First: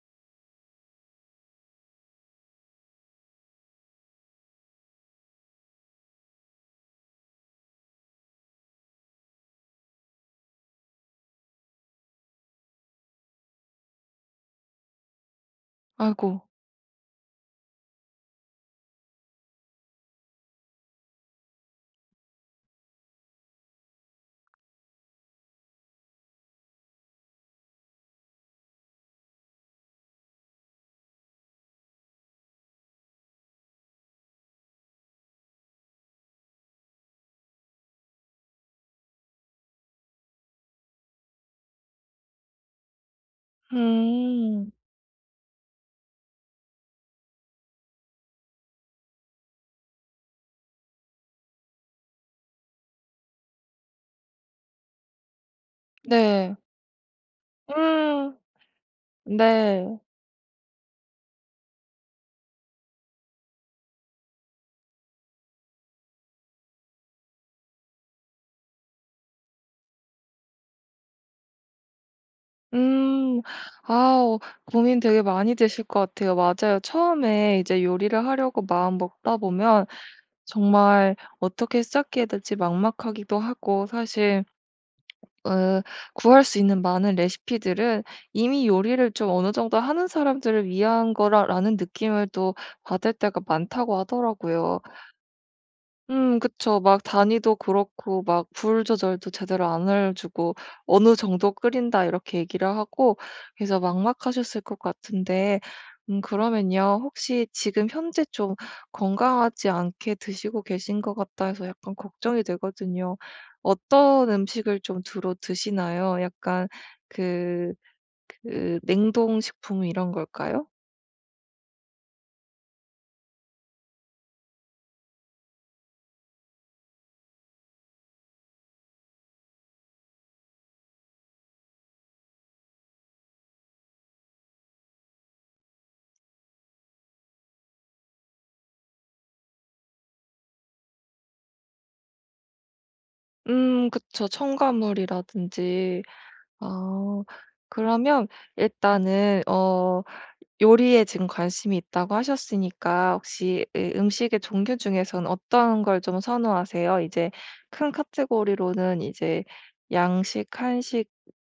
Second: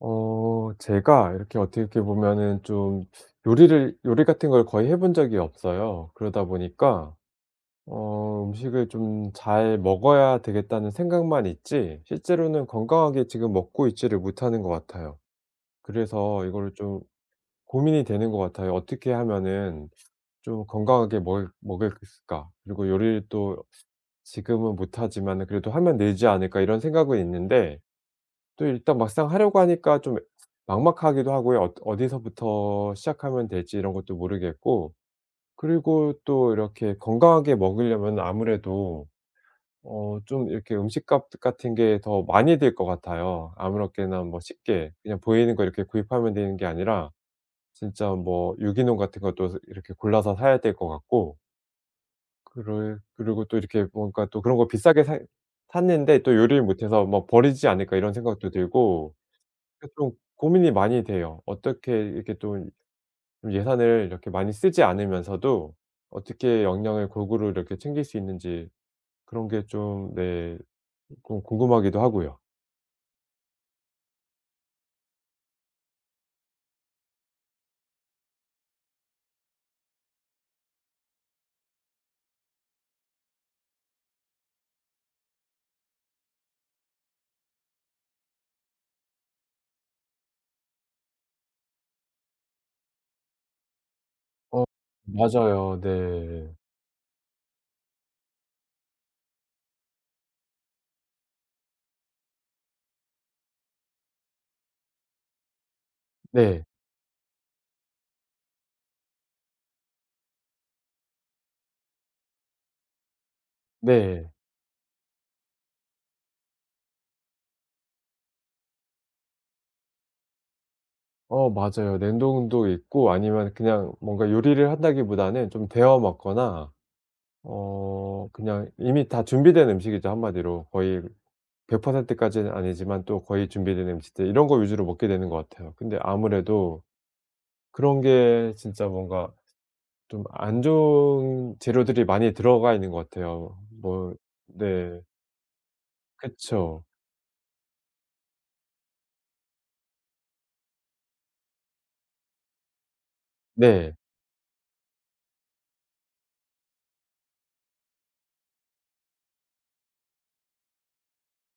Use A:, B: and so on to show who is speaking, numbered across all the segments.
A: 제가 이렇게 어떻게 보면은 좀 요리 같은 걸 거의 해본 적이 없어요. 그러다 보니까 음식을 좀 '잘 먹어야 되겠다.'는 생각만 있지 실제로는 건강하게 지금 먹고 있지를 못하는 것 같아요.
B: 아이고.
A: 그래서 이거를 좀 고민이 되는 것 같아요. '어떻게 하면은 좀 건강하게 먹을 수 있을까? 그리고 요리를 또 지금은 못하지만 그래도 하면 늘지 않을까?' 이런 생각은 있는데 또 일단 막상 하려고 하니까 좀 막막하기도 하고요. 어디서부터 시작하면 될지 이런 것도 모르겠고 그리고 또 이렇게 건강하게 먹으려면 아무래도 좀 이렇게 음식값 같은 게 더 많이 들 것 같아요. 아무렇게나 뭐
B: 음.
A: 쉽게 그냥 보이는 거 이렇게 구입하면 되는 게 아니라 진짜 뭐 유기농 같은 것도 스 이렇게 골라서 사야 될 것 같고 그럴 그리고 또 이렇게 뭔가 또 그런 거 비싸게 사 샀는데 또
B: 네.
A: 요리를 못해서 뭐 '버리지 않을까.' 이런
B: 음.
A: 생각도 들고
B: 네.
A: 좀 고민이 많이 돼요. 어떻게 이렇게 좀 예산을 이렇게 많이 쓰지 않으면서도 어떻게 영양을 골고루 이렇게 챙길 수 있는지 그런 게 좀 네, 좀 궁금하기도 하고요.
B: 음. 아우, 고민 되게 많이 되실 것 같아요. 맞아요. 처음에 이제 요리를 하려고 마음 먹다 보면 정말 어떻게 시작해야 될지 막막하기도 하고, 사실 으 구할 수 있는 많은 레시피들은 이미 요리를 좀 어느 정도 하는 사람들을 위한 거라 라는 느낌을 또 받을 때가 많다고
A: 어
B: 하더라고요.
A: 맞아요.
B: 음,
A: 네.
B: 그쵸. 막 단위도 그렇고 막 불 조절도 제대로 안 알려주고 "어느 정도 끓인다." 이렇게 얘기를 하고. 그래서 막막하셨을 것 같은데. 음,
A: 네.
B: 그러면요. 혹시 지금 현재 좀 건강하지 않게 드시고 계신 것 같다 해서 약간 걱정이 되거든요. 어떤
A: 네.
B: 음식을 좀 주로 드시나요? 약간 그 그 냉동식품 이런 걸까요?
A: 어 맞아요. 냉동도 있고 아니면 그냥 뭔가 요리를 한다기보다는 좀 데워 먹거나 그냥 이미 다 준비된 음식이죠 한마디로. 거의 100% 까지는 아니지만 또 거의 준비된 음식들 이런 거 위주로 먹게 되는 것 같아요. 근데 아무래도 그런 게 진짜 뭔가 좀 안 좋은 재료들이 많이 들어가 있는 것 같아요.
B: 음,
A: 뭐
B: 그쵸.
A: 네.
B: 첨가물이라든지.
A: 그쵸.
B: 아. 그러면 일단은, 어, 요리에 지금 관심이 있다고 하셨으니까 혹시 이
A: 네.
B: 음식의 종류 중에서는 어떤 걸 좀 선호하세요? 이제 큰 카테고리로는 이제 양식, 한식,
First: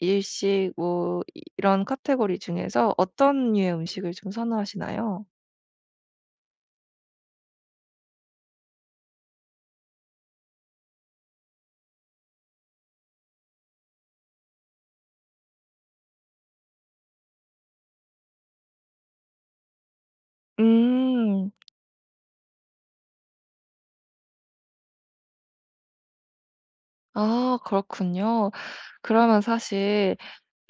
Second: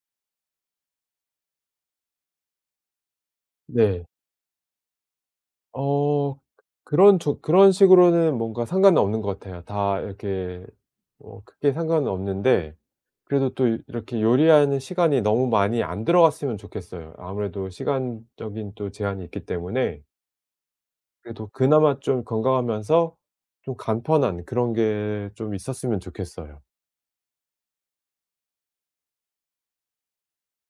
B: 일식 뭐 이 이런 카테고리 중에서 어떤 류의
A: 네.
B: 음식을 좀 선호하시나요?
A: 어 그런 식으로는 뭔가 상관은 없는 것 같아요. 다 이렇게 어 크게 상관은 없는데 그래도 또 이렇게 요리하는 시간이 너무 많이 안 들어갔으면 좋겠어요. 아무래도 시간적인 또 제한이 있기 때문에 그래도
B: 음.
A: 그나마 좀 건강하면서 좀 간편한 그런 게 좀 있었으면 좋겠어요.
B: 아, 그렇군요. 그러면 사실,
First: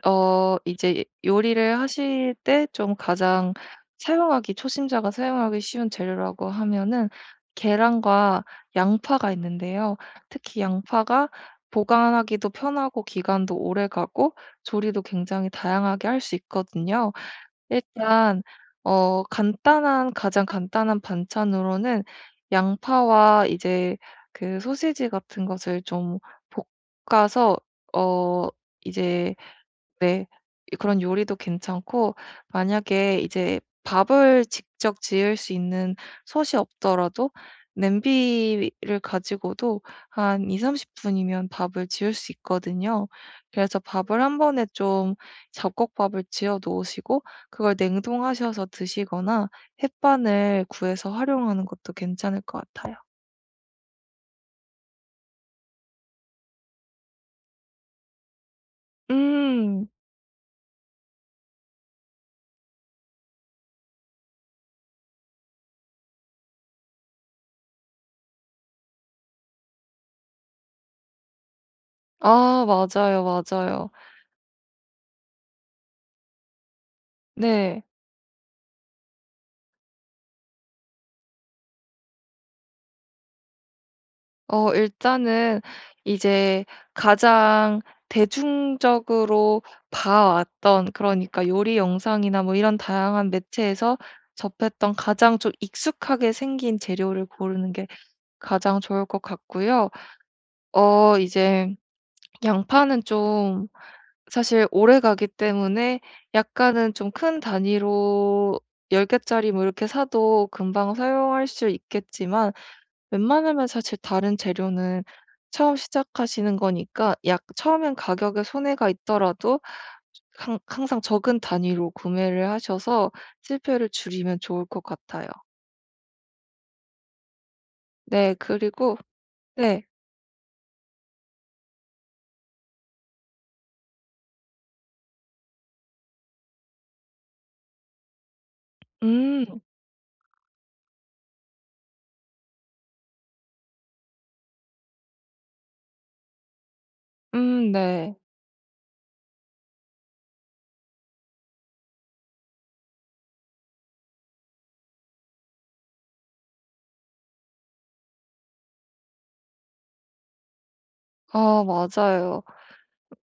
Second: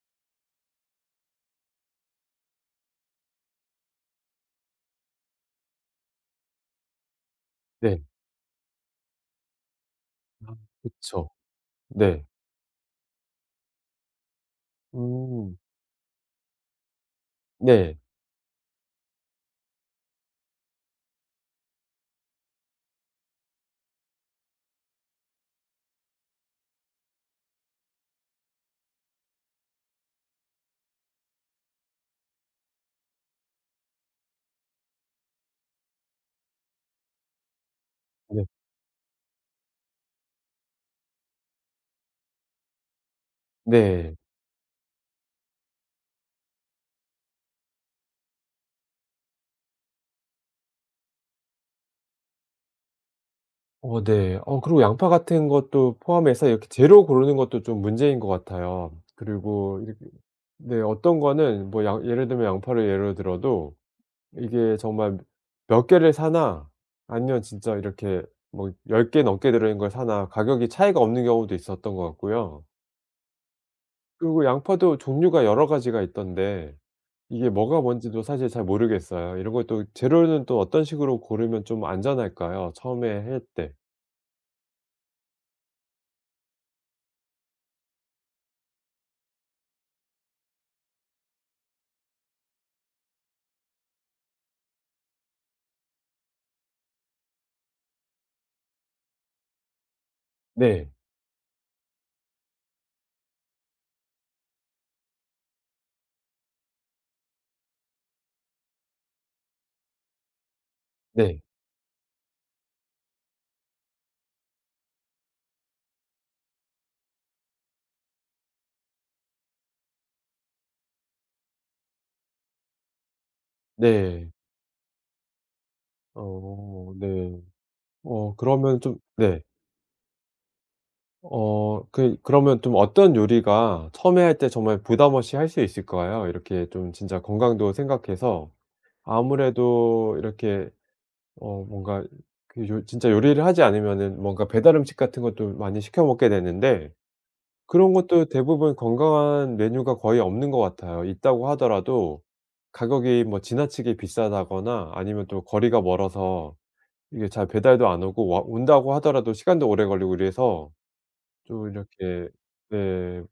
B: 어, 이제 요리를 하실 때 좀 가장 사용하기 초심자가 사용하기 쉬운 재료라고 하면은
A: 네.
B: 계란과 양파가 있는데요. 특히 양파가
A: 그쵸. 네.
B: 보관하기도 편하고 기간도 오래가고 조리도 굉장히
A: 음.
B: 다양하게 할 수 있거든요.
A: 네.
B: 일단 어, 간단한 가장 간단한 반찬으로는 양파와 이제 그 소시지 같은 것을 좀 볶아서, 어, 이제, 네, 이 그런 요리도 괜찮고. 만약에 이제 밥을 직접 지을 수 있는 솥이 없더라도
A: 네.
B: 냄비를 가지고도 한2삼3 0 분이면 밥을 지을 수 있거든요. 그래서
A: 네.
B: 밥을 한 번에 좀 잡곡밥을 지어 놓으시고 그걸 냉동하셔서 드시거나 햇반을 구해서 활용하는 것도 괜찮을 것 같아요.
A: 어 네. 어 그리고 양파 같은 것도 포함해서 이렇게 재료 고르는 것도 좀 문제인 것 같아요. 그리고
B: 음.
A: 이렇게 네, 어떤 거는 뭐 양 예를 들면 양파를 예로 들어도 이게 정말 몇 개를 사나 아니면 진짜 이렇게 뭐 10개 넘게 들어있는 걸 사나 가격이 차이가 없는 경우도 있었던 것 같고요.
B: 아 맞아요, 맞아요.
A: 그리고 양파도 종류가 여러 가지가 있던데 이게 뭐가
B: 네.
A: 뭔지도 사실 잘 모르겠어요. 이런 것도 재료는 또 어떤 식으로 고르면 좀 안전할까요? 처음에 할 때.
B: 어, 일단은 이제 가장 대중적으로 봐왔던, 그러니까 요리 영상이나 뭐 이런 다양한 매체에서 접했던 가장 좀 익숙하게 생긴 재료를 고르는 게 가장 좋을 것 같고요.
A: 네.
B: 어, 이제 양파는 좀 사실 오래가기 때문에 약간은 좀 큰 단위로 10 개짜리 뭐 이렇게 사도 금방
A: 네.
B: 사용할 수 있겠지만, 웬만하면 사실 다른 재료는 처음 시작하시는 거니까 약 처음엔 가격에 손해가 있더라도 항 항상 적은 단위로 구매를 하셔서 실패를
A: 네.
B: 줄이면 좋을 것 같아요.
A: 어 네.
B: 네.
A: 어
B: 그리고
A: 그러면 좀 네.
B: 네.
A: 그러면 좀 어떤 요리가 처음에 할 때 정말 부담 없이 할 수 있을까요? 이렇게 좀 진짜 건강도 생각해서
B: 음.
A: 아무래도 이렇게 어 뭔가 그 요 진짜 요리를 하지 않으면은 뭔가 배달 음식 같은 것도 많이 시켜 먹게 되는데
B: 음,
A: 그런
B: 네.
A: 것도 대부분 건강한 메뉴가 거의 없는 것 같아요. 있다고 하더라도 가격이 뭐 지나치게 비싸다거나 아니면 또 거리가 멀어서 이게 잘 배달도 안 오고 와 온다고 하더라도 시간도 오래 걸리고 이래서
B: 아,
A: 좀 이렇게
B: 맞아요.
A: 네.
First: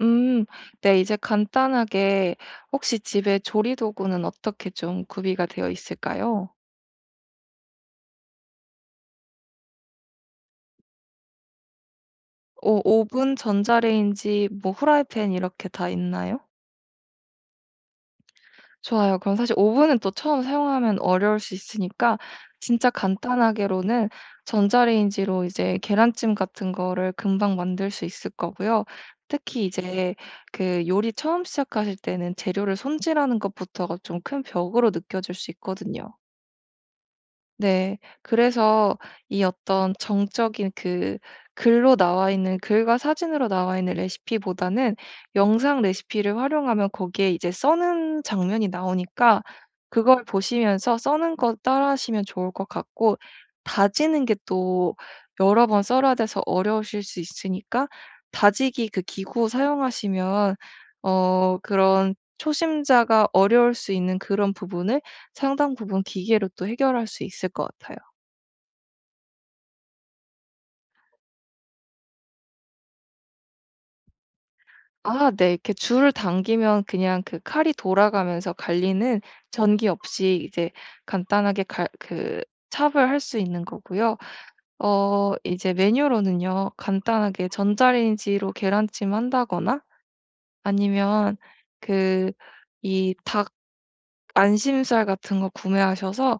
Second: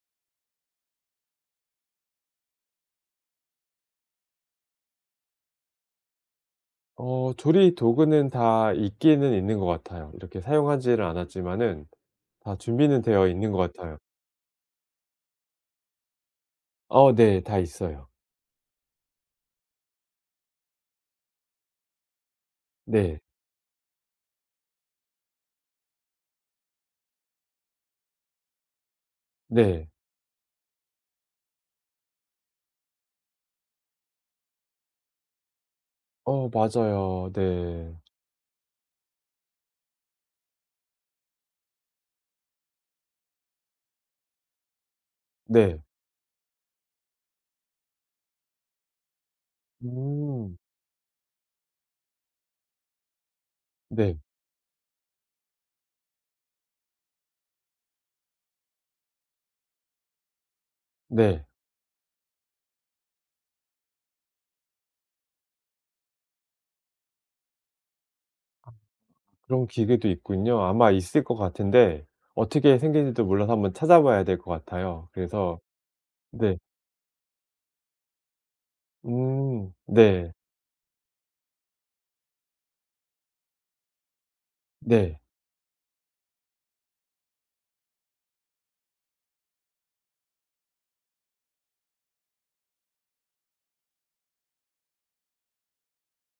B: 음. 네, 이제 간단하게 혹시 집에 조리 도구는 어떻게 좀 구비가 되어 있을까요?
A: 어 조리 도구는 다 있기는 있는 것 같아요. 이렇게 사용하지를 않았지만은 다
B: 오,
A: 준비는 되어
B: 오븐,
A: 있는 것 같아요.
B: 전자레인지, 뭐 후라이팬 이렇게 다 있나요?
A: 어 네. 다 있어요.
B: 좋아요. 그럼 사실 오븐은 또 처음 사용하면 어려울 수 있으니까 진짜
A: 네.
B: 간단하게로는 전자레인지로 이제 계란찜 같은 거를 금방 만들 수 있을 거고요. 특히
A: 네.
B: 이제 그 요리 처음 시작하실 때는 재료를 손질하는 것부터가 좀 큰 벽으로 느껴질 수 있거든요.
A: 어 맞아요. 네.
B: 네. 그래서 이 어떤 정적인 그 글로 나와 있는 글과 사진으로 나와 있는 레시피보다는
A: 네.
B: 영상 레시피를 활용하면 거기에 이제 써는 장면이 나오니까 그걸
A: 음.
B: 보시면서 써는 거 따라 하시면 좋을 것 같고.
A: 네.
B: 다지는 게 또 여러 번 썰어야 돼서 어려우실 수 있으니까 다지기 그 기구 사용하시면,
A: 네.
B: 어, 그런 초심자가 어려울 수 있는 그런 부분을 상당 부분 기계로 또 해결할 수 있을 것 같아요.
A: 그런 기계도 있군요. 아마 있을 것 같은데 어떻게 생긴지도 몰라서 한번 찾아봐야 될 것 같아요.
B: 아 네.
A: 그래서
B: 이렇게 줄을
A: 네.
B: 당기면 그냥 그 칼이 돌아가면서 갈리는,
A: 음.
B: 전기
A: 네.
B: 없이 이제 간단하게 갈 그 찹을 할 수 있는 거고요.
A: 네.
B: 어, 이제 메뉴로는요, 간단하게 전자레인지로 계란찜 한다거나 아니면 그 이 닭 안심살 같은 거 구매하셔서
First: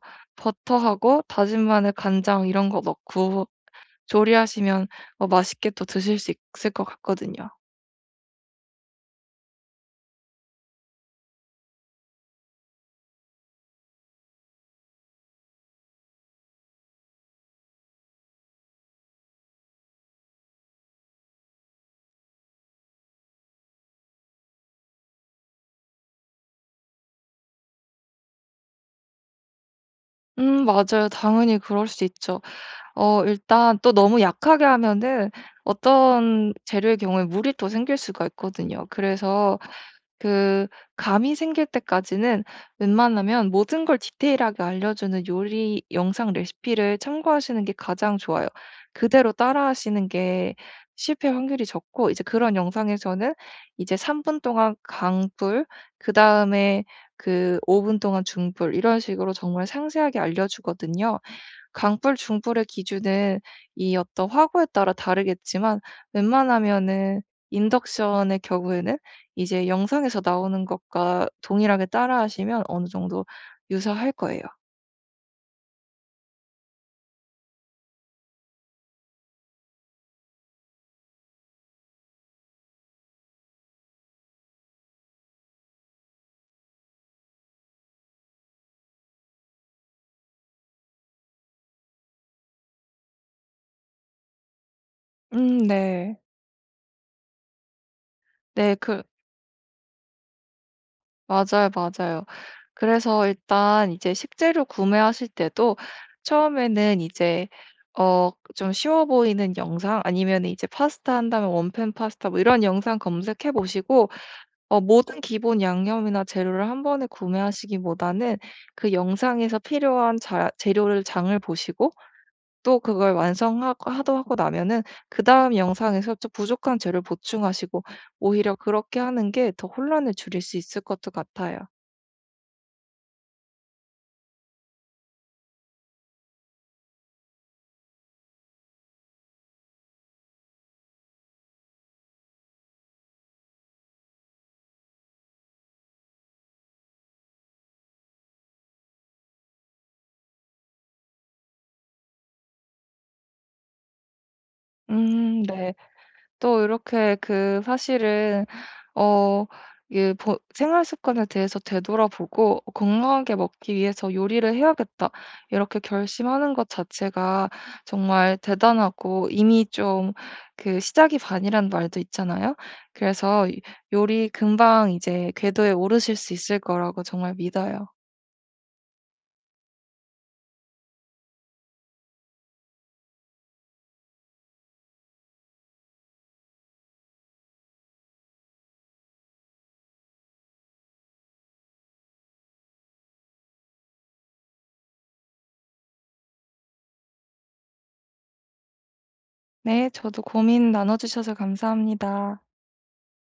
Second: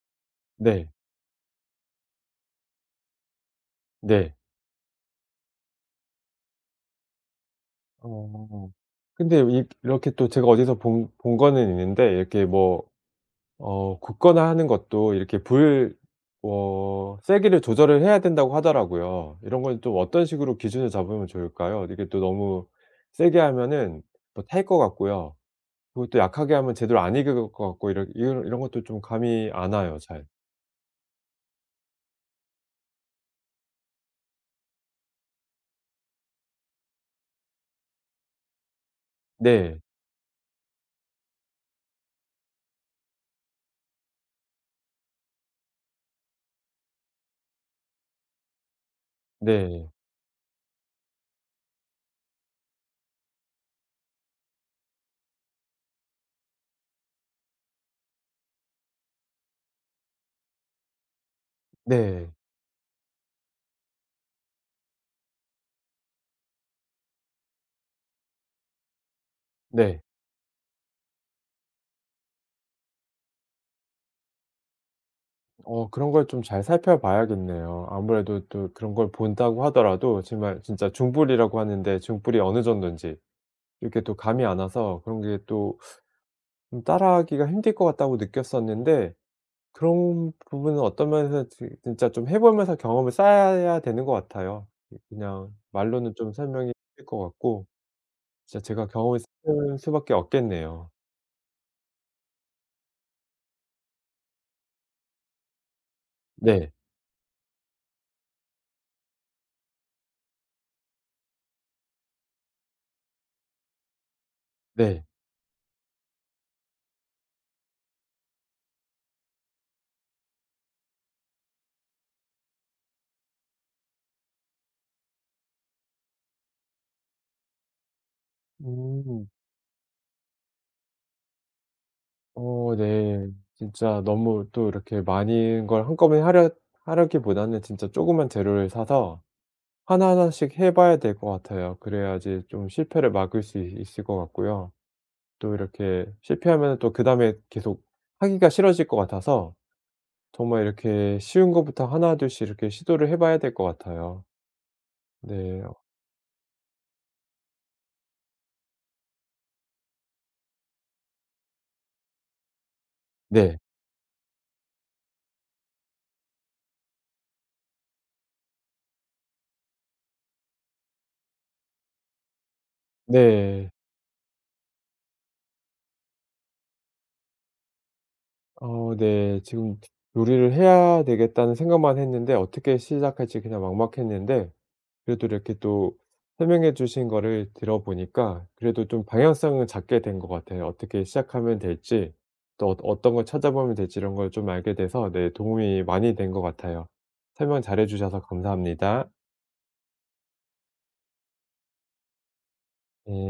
A: 네.
B: 버터하고 다진 마늘, 간장 이런 거 넣고
A: 네.
B: 조리하시면, 어, 맛있게 또 드실 수 있을 것 같거든요.
A: 어. 근데 이 이렇게 또 제가 어디서 본 거는 있는데 이렇게 뭐 어 굽거나 하는 것도 이렇게 불 어 세기를 조절을 해야 된다고 하더라고요. 이런 건 좀 어떤 식으로 기준을 잡으면 좋을까요? 이게 또 너무 세게 하면은 뭐 탈 것 같고요. 그것도 약하게 하면 제대로 안 익을 것 같고 이런 것도 좀 감이 안 와요 잘.
B: 음, 맞아요. 당연히 그럴 수 있죠. 어, 일단 또 너무 약하게 하면은 어떤 재료의 경우에 물이 또 생길 수가 있거든요. 그래서
A: 네.
B: 그 감이 생길 때까지는 웬만하면 모든 걸 디테일하게 알려주는 요리 영상 레시피를 참고하시는 게 가장 좋아요. 그대로
A: 네.
B: 따라하시는 게 실패 확률이 적고. 이제 그런 영상에서는 이제 3분 동안 강불, 그다음에 그 5분 동안 중불 이런 식으로 정말 상세하게 알려주거든요. 강불,
A: 네.
B: 중불의 기준은 이 어떤 화구에 따라 다르겠지만 웬만하면은 인덕션의 경우에는 이제
A: 네.
B: 영상에서 나오는 것과 동일하게 따라하시면 어느 정도 유사할 거예요.
A: 어 그런 걸 좀 잘 살펴봐야겠네요. 아무래도 또 그런 걸 본다고 하더라도 정말 진짜 중불이라고 하는데 중불이 어느 정도인지 이렇게 또 감이 안 와서 그런 게 또 좀 따라하기가 힘들 것 같다고 느꼈었는데 그런 부분은 어떤 면에서 지 진짜 좀 해 보면서 경험을 쌓아야 되는 것 같아요. 이 그냥
B: 음,
A: 말로는
B: 네.
A: 좀 설명이 힘들 것 같고 진짜
B: 네,
A: 제가
B: 그,
A: 경험했을 수밖에 없겠네요.
B: 맞아요, 맞아요. 그래서 일단 이제 식재료 구매하실 때도
A: 네.
B: 처음에는 이제, 어, 좀 쉬워 보이는 영상, 아니면은 이제 파스타 한다면 원팬 파스타 뭐 이런 영상 검색해 보시고, 어,
A: 네.
B: 모든 기본 양념이나 재료를 한 번에 구매하시기보다는 그 영상에서 필요한 자 재료를 장을 보시고 또 그걸 완성하고 하도 하고 나면은 그다음 영상에서 좀 부족한 재료를 보충하시고. 오히려 그렇게
A: 음.
B: 하는 게 더 혼란을 줄일 수 있을 것도 같아요.
A: 어 네. 진짜 너무 또 이렇게 많은 걸 한꺼번에 하려기보다는 진짜 조그만 재료를 사서 하나하나씩 해 봐야 될 것 같아요. 그래야지 좀 실패를 막을 수 있 있을 것 같고요. 또 이렇게 실패하면은 또 그다음에 계속 하기가 싫어질 것 같아서 정말 이렇게 쉬운 것부터 하나둘씩 이렇게 시도를 해 봐야 될 것 같아요.
B: 음,
A: 네.
B: 네.
A: 어
B: 또 이렇게 그 사실은, 어, 생활 습관에 대해서 되돌아보고 '건강하게
A: 네.
B: 먹기 위해서 요리를 해야겠다.' 이렇게 결심하는 것 자체가 정말 대단하고 이미 좀 그 시작이 반이라는 말도 있잖아요. 그래서 이
A: 네.
B: 요리 금방 이제 궤도에 오르실 수 있을 거라고 정말 믿어요.
A: 어 네. 지금 요리를 해야 되겠다는 생각만 했는데 어떻게 시작할지 그냥 막막했는데 그래도 이렇게 또 설명해 주신 거를 들어보니까 그래도 좀 방향성을 잡게 된 것 같아요. 어떻게 시작하면 될지 또 어떤 걸 찾아보면 될지 이런 걸 좀 알게 돼서 네, 도움이 많이 된 것 같아요. 설명 잘해 주셔서 감사합니다.
B: 네, 저도 고민 나눠 주셔서 감사합니다.
A: 예.